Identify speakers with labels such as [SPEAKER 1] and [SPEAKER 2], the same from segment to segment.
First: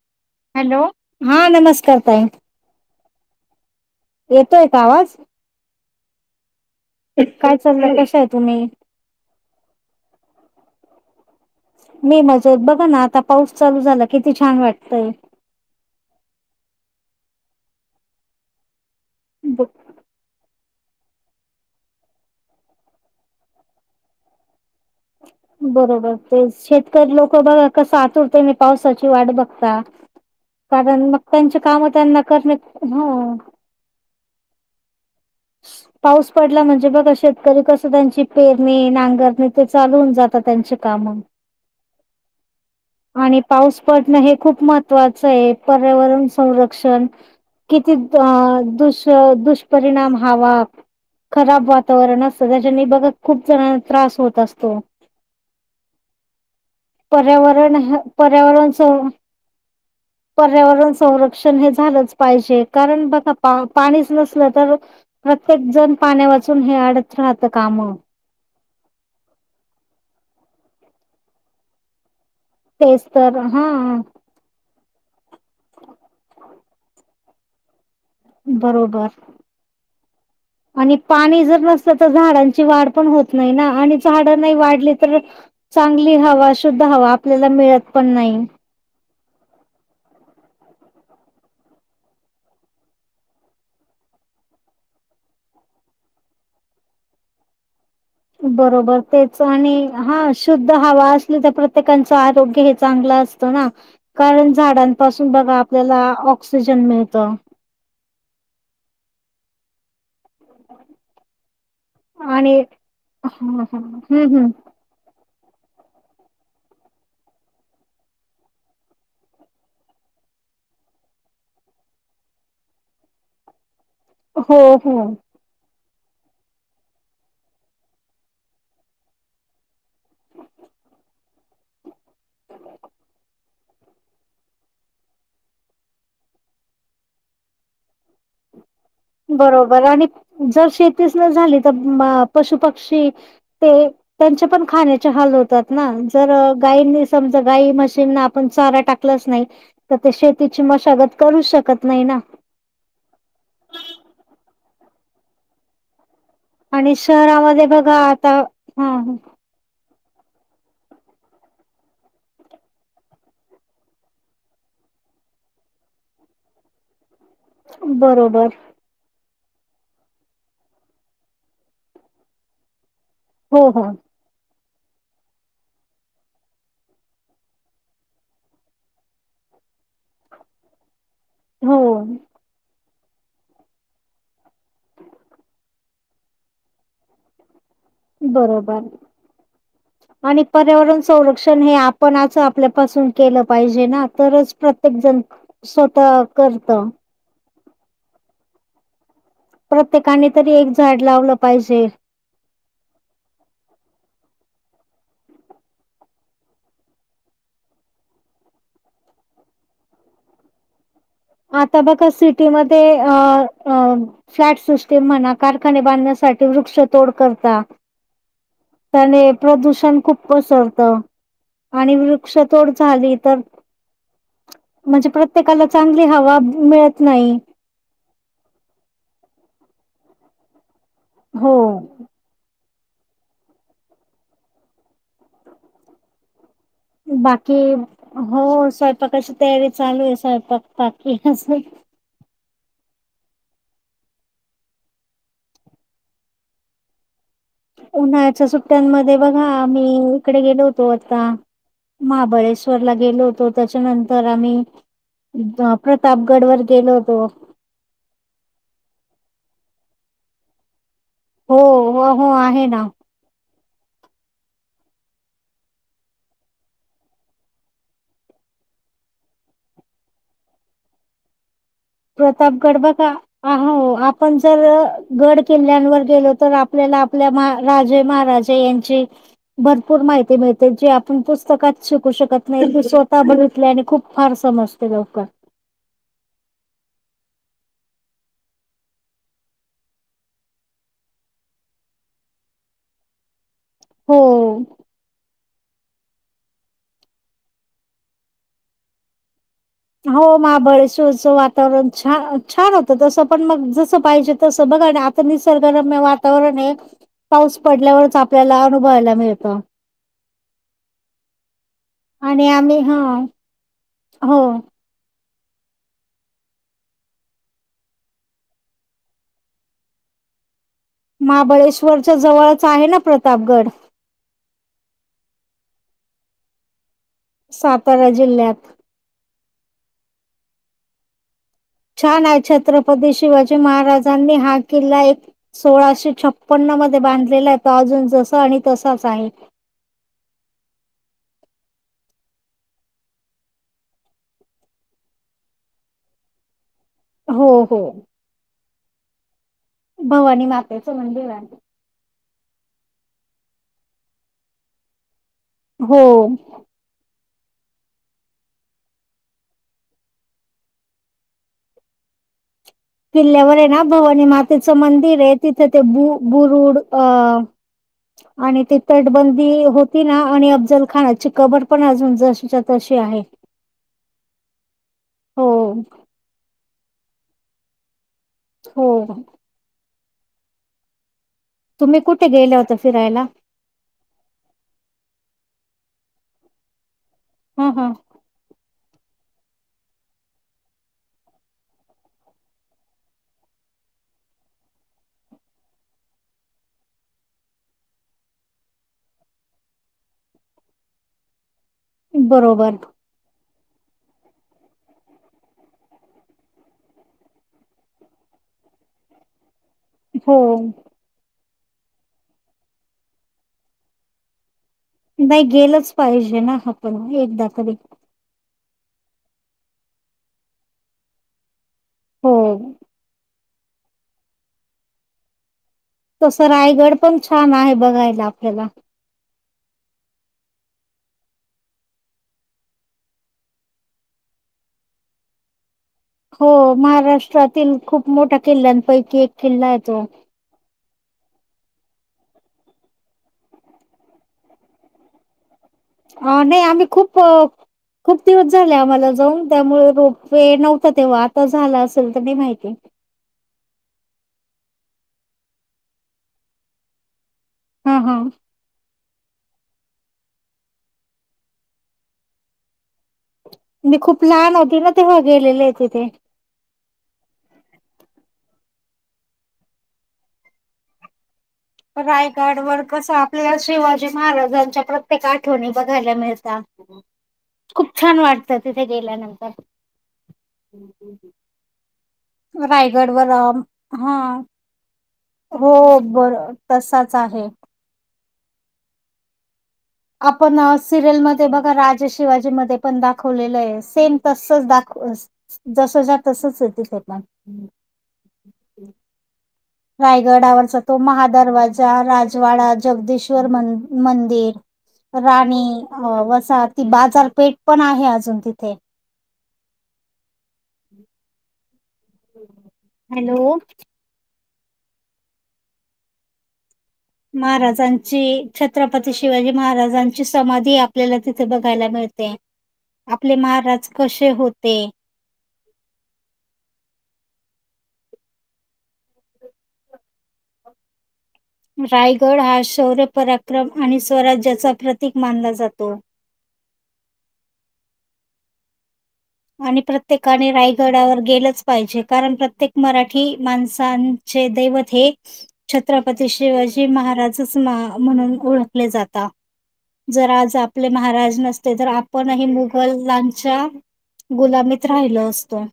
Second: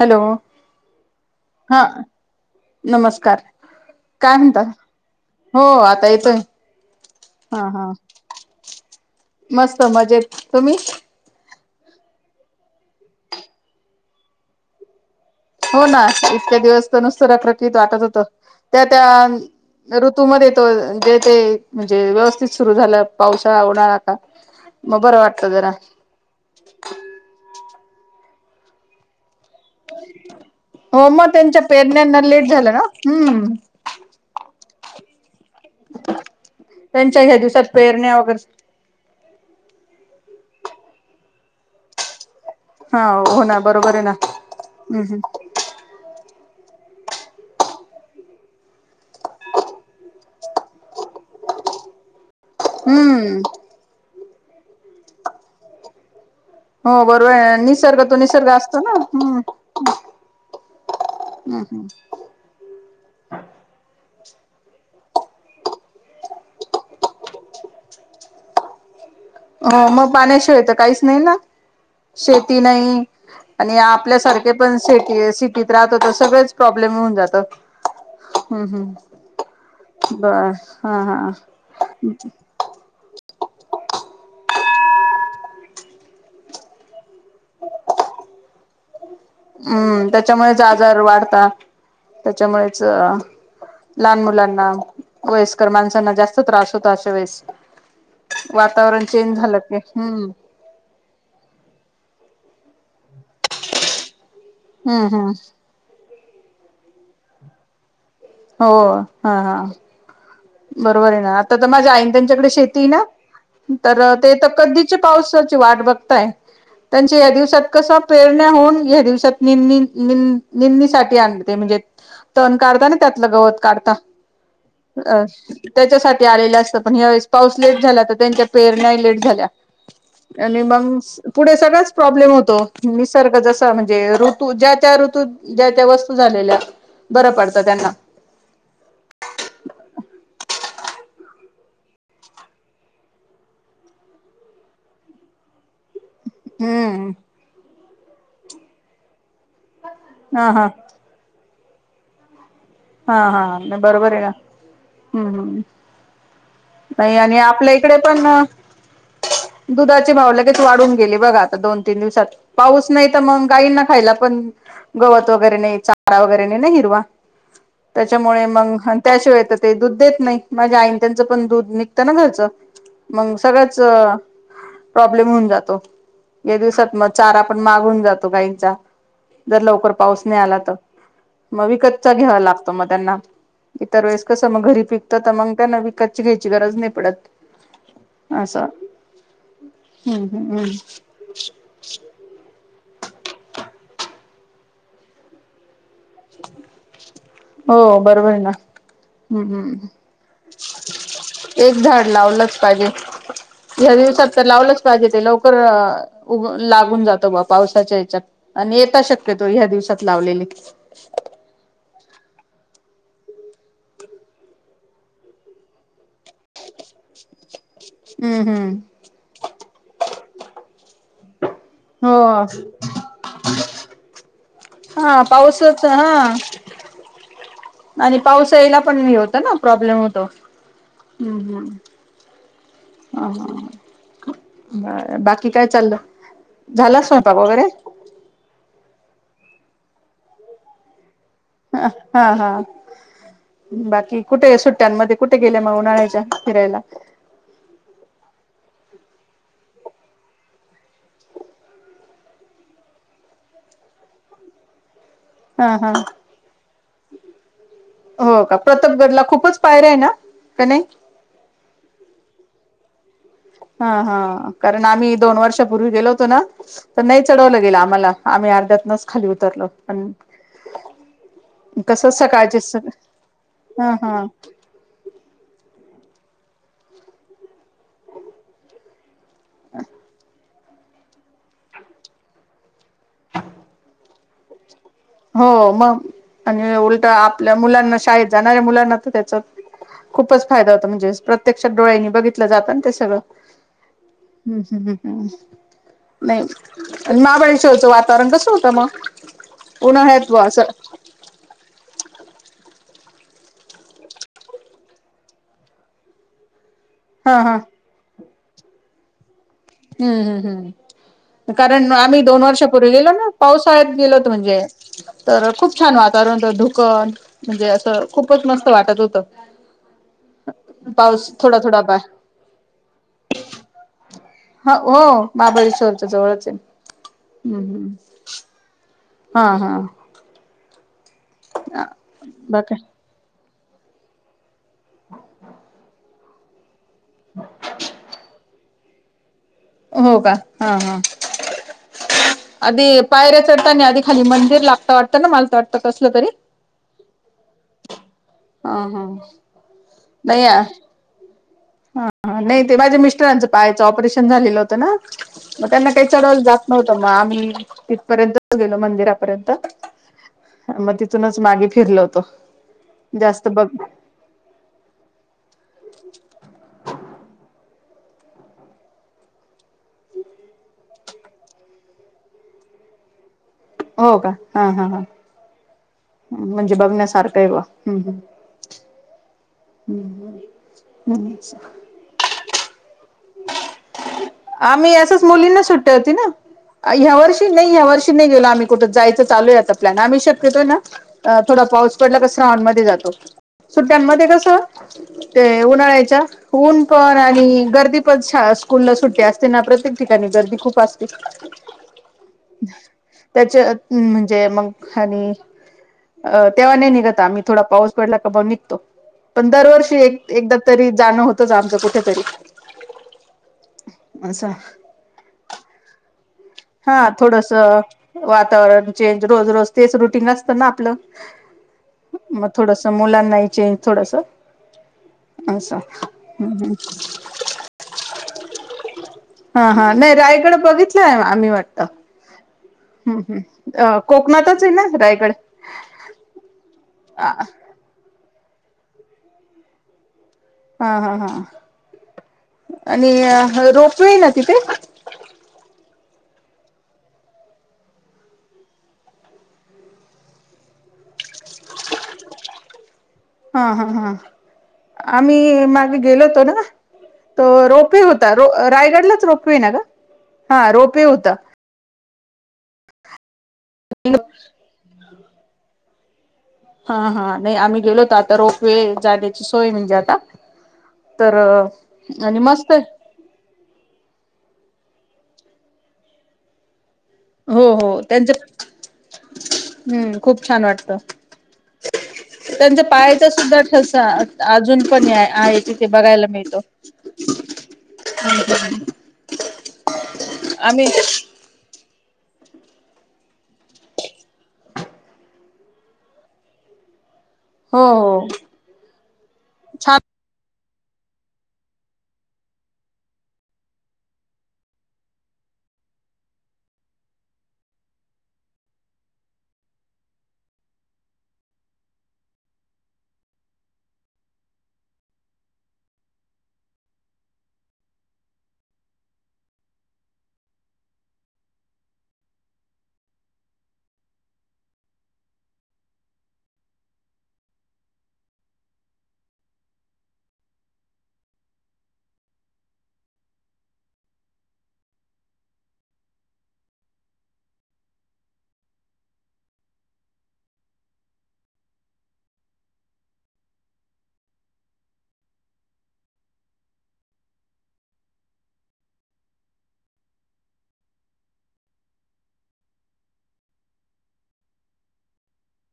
[SPEAKER 1] Hello
[SPEAKER 2] hello हा नमस्कार ताई
[SPEAKER 1] नमस्कार काय म्हणतात
[SPEAKER 2] येतोय का आवाज
[SPEAKER 1] हो आता येतोय
[SPEAKER 2] काय
[SPEAKER 1] हा हा
[SPEAKER 2] चाललंय कशा आहे तुम्ही
[SPEAKER 1] मस्त मजेत तुम्ही
[SPEAKER 2] मी मज बघा ना आता पाऊस चालू झाला किती छान वाटतय-
[SPEAKER 1] हो ना इतक्या दिवस तर नुसत रखरखीत वाटत होत त्या त्या ऋतूमध्ये जे जे म्हणजे व्यवस्थित सुरु झालं पावसाळा उन्हाळा मग बरं वाटतं जरा
[SPEAKER 2] बरोबर ते शेतकरी लोक बघ कस आतुरतेने पावसाची वाट बघ ता कारण
[SPEAKER 1] हो
[SPEAKER 2] मगं
[SPEAKER 1] मग
[SPEAKER 2] त्यांचे
[SPEAKER 1] त्यांच्या
[SPEAKER 2] काम त्यांना
[SPEAKER 1] पेरण्यांना लेट
[SPEAKER 2] करणे
[SPEAKER 1] झालं ना
[SPEAKER 2] ह
[SPEAKER 1] हम्म
[SPEAKER 2] पाऊस पडला म्हणजे बघा
[SPEAKER 1] त्यांच्या ह्या
[SPEAKER 2] शेतकरी
[SPEAKER 1] दिवसात
[SPEAKER 2] कस
[SPEAKER 1] पेरण्या
[SPEAKER 2] त्यांची
[SPEAKER 1] वगैरे
[SPEAKER 2] पेरणी नांगरणी ते चालवून होऊन जात आता त्यांची काम
[SPEAKER 1] हा
[SPEAKER 2] आणि
[SPEAKER 1] हो ना
[SPEAKER 2] पाऊस
[SPEAKER 1] बरोबर आहे ना
[SPEAKER 2] पडणं हे खूप
[SPEAKER 1] हम्म
[SPEAKER 2] महत्वाचं हाय पर्यावरण संरक्षण किती दुष्परिणाम हवा खराब वातावरण असत त्याच्या बघा
[SPEAKER 1] हम्म
[SPEAKER 2] खूप जणांना त्रास होत होत असतो
[SPEAKER 1] हो बरोबर
[SPEAKER 2] पर्यावरण
[SPEAKER 1] निसर्ग तो निसर्ग असतो
[SPEAKER 2] पर्यावरणच
[SPEAKER 1] ना हम्म
[SPEAKER 2] पर्यावरण संरक्षण हे
[SPEAKER 1] हम्म
[SPEAKER 2] झालंच पाहिजे कारण बघा पाणी तर प्रत्येक जण पाण्या वाचून हे अडत राहत काम [unintelligible]
[SPEAKER 1] हो मगं पाण्याशिवाय तर काहीच नाही ना शेती नाही
[SPEAKER 2] तेच तर हा
[SPEAKER 1] आणि आपल्यासारखे पण से सिटीत राहत होत सगळंच प्रॉब्लेम होऊन जातातं.
[SPEAKER 2] बरोबर.
[SPEAKER 1] बर
[SPEAKER 2] आणि
[SPEAKER 1] हा हा
[SPEAKER 2] पाणी जर नसलं तर झाडांची वाढ पण होत नाही ना आणि झाड नाही वाढली तर चांगली हवा शुद्ध हवा आपल्याला मिळत पण नाही
[SPEAKER 1] हम्म त्याच्यामुळेच आजार वाढतात त्याच्यामुळेच लहान मुलांना, वयस्कर माणसांना जास्त त्रास होता अशा वेळेस
[SPEAKER 2] बरोबर
[SPEAKER 1] वातावरण चेंज
[SPEAKER 2] तेच
[SPEAKER 1] झालं
[SPEAKER 2] आणि
[SPEAKER 1] की
[SPEAKER 2] हा
[SPEAKER 1] हम्म
[SPEAKER 2] शुद्ध हवा असली तर प्रत्येकांच् आरोग्य हे चांगल असत ना कारण
[SPEAKER 1] हम्म
[SPEAKER 2] झाडांपासून
[SPEAKER 1] हम्म
[SPEAKER 2] बघा आपल्याला ऑक्सिजन मिळत,
[SPEAKER 1] हो हा हा. बरोबर आहे ना आता तर माझ्या आई त्यांच्याकडे
[SPEAKER 2] आणि
[SPEAKER 1] शेती आहे ना.
[SPEAKER 2] हम्म
[SPEAKER 1] तर ते
[SPEAKER 2] हम्म
[SPEAKER 1] तर कधीच्या पावसाची वाट बघताय. त्यांच्या या दिवसात कस पेरण्या होऊन या दिवसात निंदणीसाठी आणते तण काढता ना त्यातलं गवत काढता-
[SPEAKER 2] हो हो.
[SPEAKER 1] अ त्याच्यासाठी आलेलं असत पण ह्यावेेळेस पाऊस लेट झाला तर त्यांच्या पेरण्या लेट झाल्या- आणि मगं पुढे सगळच प्रॉब्लेम होतो निसर्ग ज म्हणजे ऋतू ज्या त्या ऋतू ज्या त्या वस्तू झालेल्या बऱ्या पडतात त्यांना
[SPEAKER 2] [inaudible] बरोबर आणि जर शेतीच न झाली तर पशु पक्षी ते. त्यांचे पण खाण्याचे हाल होतात ना तर गाईनी
[SPEAKER 1] हम्म
[SPEAKER 2] समज गाय मशीन आपण चारा टाकलाच नाही तर ते
[SPEAKER 1] हा
[SPEAKER 2] शेतीची
[SPEAKER 1] हा
[SPEAKER 2] मशागत करू शकत नाही ना
[SPEAKER 1] हा-हा बरोबर आहे ना हम्म-हम्म नाही आणि
[SPEAKER 2] शहरामध्ये
[SPEAKER 1] आपल्या
[SPEAKER 2] बघा
[SPEAKER 1] इकडे पण
[SPEAKER 2] आता हा
[SPEAKER 1] दुधा भावे तू वाढून गेली बघा आता दोन तीन दिवसात पाऊस नाही तर मग गाईंना खायला प गवत वगैरे नाही चारा वगैरे नाही हिरवा त्याच्यामुळे
[SPEAKER 2] बरोबर
[SPEAKER 1] मग त्याशिवाय ते दूध देत नाही माझ्या आईन त्यांचं पण दूध निघतं ना घरचं मंग
[SPEAKER 2] हो
[SPEAKER 1] सगळंच
[SPEAKER 2] हो
[SPEAKER 1] प्रॉब्लेम होऊन जातो या दिवसात मग चारा पण महाग होवून जातो गाईंचा जर लवकर पाऊस नाही आला तर मग
[SPEAKER 2] हो.
[SPEAKER 1] विकतच घ्यावा लागतो मग त्यांना इतर वेळेस कस मग घरी पिकत तर मग यांना विकातची घ्यायची गरज नाही पडत. असं
[SPEAKER 2] बरोबर,
[SPEAKER 1] हम्म
[SPEAKER 2] आणि
[SPEAKER 1] हम्म
[SPEAKER 2] पर्यावरण
[SPEAKER 1] हम्म
[SPEAKER 2] संरक्षण हे आपण आपल्यापासून केलं पाहिजे ना तरच प्रत्येक जण स्वतः करत
[SPEAKER 1] हो बरोबर ना, हम्-हम्
[SPEAKER 2] प्रत्येकाने तरी एक झाड लावलं
[SPEAKER 1] एक
[SPEAKER 2] पाहिजे.
[SPEAKER 1] झाड लावलंच पाहिजे ह्या दिवसात, तर लावलंच पाहिजे ते लवकर लागून जातो. बा पावसाच्या यच्यात आणि येता शक्य ह्या दिवसात लावलेली
[SPEAKER 2] आता बघा सिटीमध्ये आ-आ फ्लॅट सिस्टम म्हणा कारखाने बांधण्या साठी वृक्ष तोड करता
[SPEAKER 1] हम्म हम्म.
[SPEAKER 2] त्याने प्रदूषण खूप कोसळत
[SPEAKER 1] हो [inaudible]
[SPEAKER 2] तर म्हणजे
[SPEAKER 1] हा
[SPEAKER 2] प्रत्येकाला
[SPEAKER 1] पाऊसच आ,
[SPEAKER 2] चांगली
[SPEAKER 1] हा
[SPEAKER 2] हवा मिळत नाही.
[SPEAKER 1] आणि पावसाळीला पण होत ना प्रॉब्लेम होतो, हम्म-हम्,
[SPEAKER 2] हो.
[SPEAKER 1] ह-ह बाकी काय चाललं झाला स्वयंपाक
[SPEAKER 2] बाकी
[SPEAKER 1] वगैरे?
[SPEAKER 2] हो स्वयंपाकाची तयारी चालू आहे स्वयंपाक पाक
[SPEAKER 1] ह हा-हा, बाकी कुठे सुट्ट्यांमध्ये कुठे गेल्या मग उन्हाळायच्या फिरायला
[SPEAKER 2] उन्हाळ्याच्या सुट्ट्यांमध्ये बघा मीही इकडे गेलो होतो आता महाबळेश्वरला गेलो होतो, त्याच्यानंतर आम्ही
[SPEAKER 1] हा-हा
[SPEAKER 2] प्रतापगड वर गेलो होतो
[SPEAKER 1] हो का प्रतापगडला खूपच पायऱ्या आहे ना का नाही
[SPEAKER 2] हो-हो आहे ना
[SPEAKER 1] हा-हा कारण आम्ही दोन वर्षापूर्वी गेलो होतो ना तर नाही चढवलं गेलं आम्हाला आम्ही अर्ध्यातनच खाली उतरलो
[SPEAKER 2] [inaudible]
[SPEAKER 1] कसं सकाळचे स
[SPEAKER 2] प्रतापगड बघा
[SPEAKER 1] हा
[SPEAKER 2] अहो,
[SPEAKER 1] हा
[SPEAKER 2] आपण जर गड किल्ल्यांवर गेलो तर आपल्याला आपल्या राजे महाराजे यांची भरपूर माहिती मिळते त्याची आपण पुस्तकत शिकू शकत नाही, एक स्वतः बघितले आणि खूप फार समजत
[SPEAKER 1] हो मग आणि उलट आपल्या मुलांना शाळेत जाणाऱ्या मुलांना तर त्याच खूपच फायदा होता म्हणजे प्रत्यक्षात डोळ्यांनी बघितलं जातं ते सगळं
[SPEAKER 2] हो
[SPEAKER 1] हम्म हम्-हम् ह. नाही महाबळेश्वरचं वातावरण कसं होतं मग उन्हाळ्यात
[SPEAKER 2] हो
[SPEAKER 1] ब असं
[SPEAKER 2] महाबळेश्वरचं वातावरण छान छान होतं तस पण मग जसं पाहिजे तसं बघा आणि आता निसर्गरम्य वातावरण आहे
[SPEAKER 1] हा हा
[SPEAKER 2] पाऊस पडल्यावरच आपल्याला अनुभवायला मिळत
[SPEAKER 1] हम्म-हम्म हम्, कारण आम्ही दोन
[SPEAKER 2] आणि
[SPEAKER 1] वर्ष
[SPEAKER 2] आम्ही
[SPEAKER 1] पूर्वी
[SPEAKER 2] हा
[SPEAKER 1] गेलो ना पावसाळ्यात गेलोत
[SPEAKER 2] हो
[SPEAKER 1] म्हणजे तर खूप छान वातावरण तर धुकन म्हणजे असं खूपच मस्त वाटत होतं. हा.
[SPEAKER 2] महाबळेश्वरच्या जवळचा आहे ना प्रतापगड
[SPEAKER 1] ह हो महाबळेश्वरच्या जवळच आहे हम्म
[SPEAKER 2] सातारा
[SPEAKER 1] हम्म
[SPEAKER 2] जिल्ह्यात
[SPEAKER 1] हा हा.
[SPEAKER 2] छान आहे
[SPEAKER 1] बाकी
[SPEAKER 2] छत्रपती शिवाजी महाराजांनी हा किल्ला एक सोळाशे छप्पन पन्ना मध्ये बांधलेला आहे त अजून जस आणि तसाच आहे
[SPEAKER 1] हो का हा हा.
[SPEAKER 2] [unintelligible]
[SPEAKER 1] आदि पायऱ्या चढताना आदी खाली मंदिर लागता वाटतं ना माला तर वाटतं कसलं तरी
[SPEAKER 2] हो हो.
[SPEAKER 1] हा हा.
[SPEAKER 2] भवानी मातेचं मंदिर आय.
[SPEAKER 1] नाई ते माझ्या मिस्टरांचं पायाच ऑपरेशन झालेलं होतं ना मग त्यांना काही
[SPEAKER 2] हो
[SPEAKER 1] चढवलं जात नव्हतं मग आम्ही तितपर्यंत गेलो मंदिरापर्यंत मग तिथूनच मागे फिरल होतो. जास्त
[SPEAKER 2] किल्ल्यावर आय
[SPEAKER 1] बघ
[SPEAKER 2] ना भवानी मातेचं मंदिर आय तिथ ते [inaudible] फूड अ आणि ती तटबंदी होती ना आणि अफजल खानाची कबर पण अजून जशीच्या तशी आहे. आहे.
[SPEAKER 1] हो का हा हा हा म्हणजे बघण्यासारखं आहे बुआ हम्म्
[SPEAKER 2] हो
[SPEAKER 1] हम्म.
[SPEAKER 2] तुम्ही कुटऐ गेले होते
[SPEAKER 1] आम्ही असच मुलींना सुट्टी होती ना अ ह्या वर्षी
[SPEAKER 2] हा
[SPEAKER 1] नाई ह्या
[SPEAKER 2] हा
[SPEAKER 1] वर्षी नाई गेलो आम्ही कुट जायचं चालू आता प्लॅन आम्ही शक्यतो ना अ थोडा पाऊस पडला का श्रावण मध्ये जातो. सुट्ट्यांमध्ये कस, ते उन्हाळ्याच्या ऊन पण आणि गर्दी [inaudible] शाळा स्कूल ला सुट्टी असते ना प्रत्येक ठिकाणी गर्दी खूप असती.
[SPEAKER 2] बरोबर.
[SPEAKER 1] त्याच्यात म्हणजे मग [inaudible] अ तेव्हा नाही निघत आम्ही थोडा पाऊस पडला का मग निघतो पण दरवर्षी एक
[SPEAKER 2] हो
[SPEAKER 1] एकदा तरी जाणं होतच आमचं कुठेतरी [unintelligible] [inaudible]
[SPEAKER 2] नाही गेलच पाहिजे ना आपण
[SPEAKER 1] हा थोडस
[SPEAKER 2] एकदातरी.
[SPEAKER 1] [inaudible] चेंज रोज रोज तेच रुटीन असतं ना आपलं
[SPEAKER 2] हो
[SPEAKER 1] मग थोडस मुलांनाही चेंज थोडस असं
[SPEAKER 2] तसं रायगड पण छान आहे बघायला आपल्याला
[SPEAKER 1] हा हा नाइ रायगड बघितलाय आम्ही वाटत हम्म हम् अ कोकणातच आय ना रायगड.
[SPEAKER 2] हो
[SPEAKER 1] हा
[SPEAKER 2] महाराष्ट्रातील खूप मोठ्या किल्ल्यांपैकी एक किल्ला आये तो
[SPEAKER 1] हा हा हा. आणि रोपवेय ना तिथे.
[SPEAKER 2] अ नाइ आम्ही खूप खूप दिवस झाले आम्हाला जाऊन त्यामुळे रोप वे नव्हता तेव्हा आता झाला असेल तर नाइ माहिती [inaudible]
[SPEAKER 1] हा हा हा आम्ही मागे गेलो होतो ना त
[SPEAKER 2] हा
[SPEAKER 1] रोपवे
[SPEAKER 2] हा
[SPEAKER 1] होता रायगडलाच रोपवे आय ना ग हा रोपवे होता
[SPEAKER 2] मी खूप लहान होती ना तेव्हा गेलेले तिथे
[SPEAKER 1] हा हा नाइ आम्ही गेलो होतो रोपवेे जाण्याची सोय म्हणजे आता तरअ
[SPEAKER 2] रायगड वर कस आपल्या शिवाजी महाराजांच्या प्र ते आठवणी बघायला मिळता!
[SPEAKER 1] हो
[SPEAKER 2] खूप
[SPEAKER 1] हो
[SPEAKER 2] छान
[SPEAKER 1] त्यांचं
[SPEAKER 2] वाटतं तिथे गेल्यानंतर!
[SPEAKER 1] हम्म खूप छान वाटतं त्यांचा
[SPEAKER 2] रायगड वर
[SPEAKER 1] पायाचा
[SPEAKER 2] अ
[SPEAKER 1] सुद्धा ठसा
[SPEAKER 2] ह
[SPEAKER 1] अजून पण आहे तिथे बघायला मिळतो.
[SPEAKER 2] तसाच आहे. आपण
[SPEAKER 1] आम्ही
[SPEAKER 2] सिरियलमध्ये बघा राज जे शिवाजी मदे पण दाखवलेलं आये सेम तसच दाख जसच्या तसंच हाय तिथे पण.
[SPEAKER 1] हो हो. छान
[SPEAKER 2] रायगडावरच तो महादरवाजा राजवाडा जगदेश्वर मंदिर राणी वसा ती बाजारपेठ पण आहे अजून तिथे. [inaudible] हॅलो! महाराजांची छत्रपती शिवाजी महाराजांची समाधी आपल्याला तिथे बघायला मिळ ते, आपले महाराज कसे होते? [inaudible] रायगड हा शौर्य पराक्रम आणि स्वराज्याचा प्रतीक मानला जातो. [inaudible] आणि प्रत्येकाने रायगडावर गेलंच पाहिजे कारण प्रत्येक मराठी माणसांन चे दैवत हे छत्रपती शिवाजी महाराजच म्हणून ओळखले जातात. जर आज आपले महाराज नसते तर आपणही मुघलांच्या गुलामीत राहिल असतो.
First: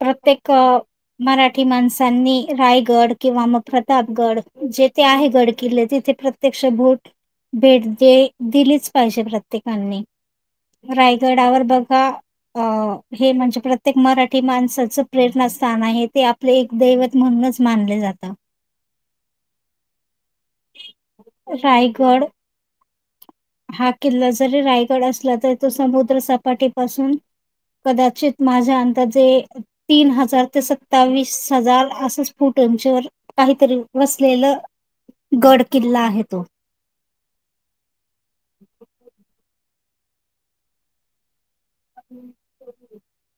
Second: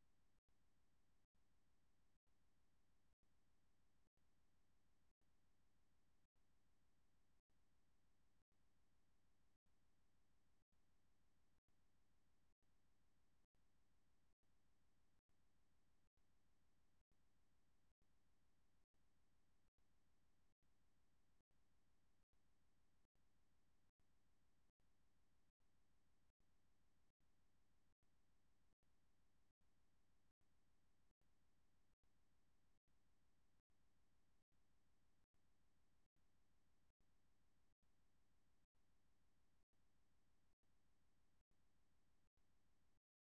[SPEAKER 2] प्रत्येक मराठी माणसांनी रायगड किंवा मग प्रतापगड जेथे आहे गडकिल्ले तिथे प्रत्यक्ष भूट भेट दे दिलीच पाहिजे प्रत्येकनी. रायगडावर बघा अ हे म्हणजे प्रत्येक मराठी माणसाचं प्रेरणा स्थान आहे ते आपले एक दैवत म्हणून मानले जात. रायगड हा किल्ला जरी रायगड असला, तरी तो समुद्र सपाटीपासून कदाचित माझ्या अंदाजे तीन हजार ते सत्तावीस हजार असच फुट उंचीवर काहीतरी वसलेलं गड किल्ला आहे तो. [inaudible] [inaudible]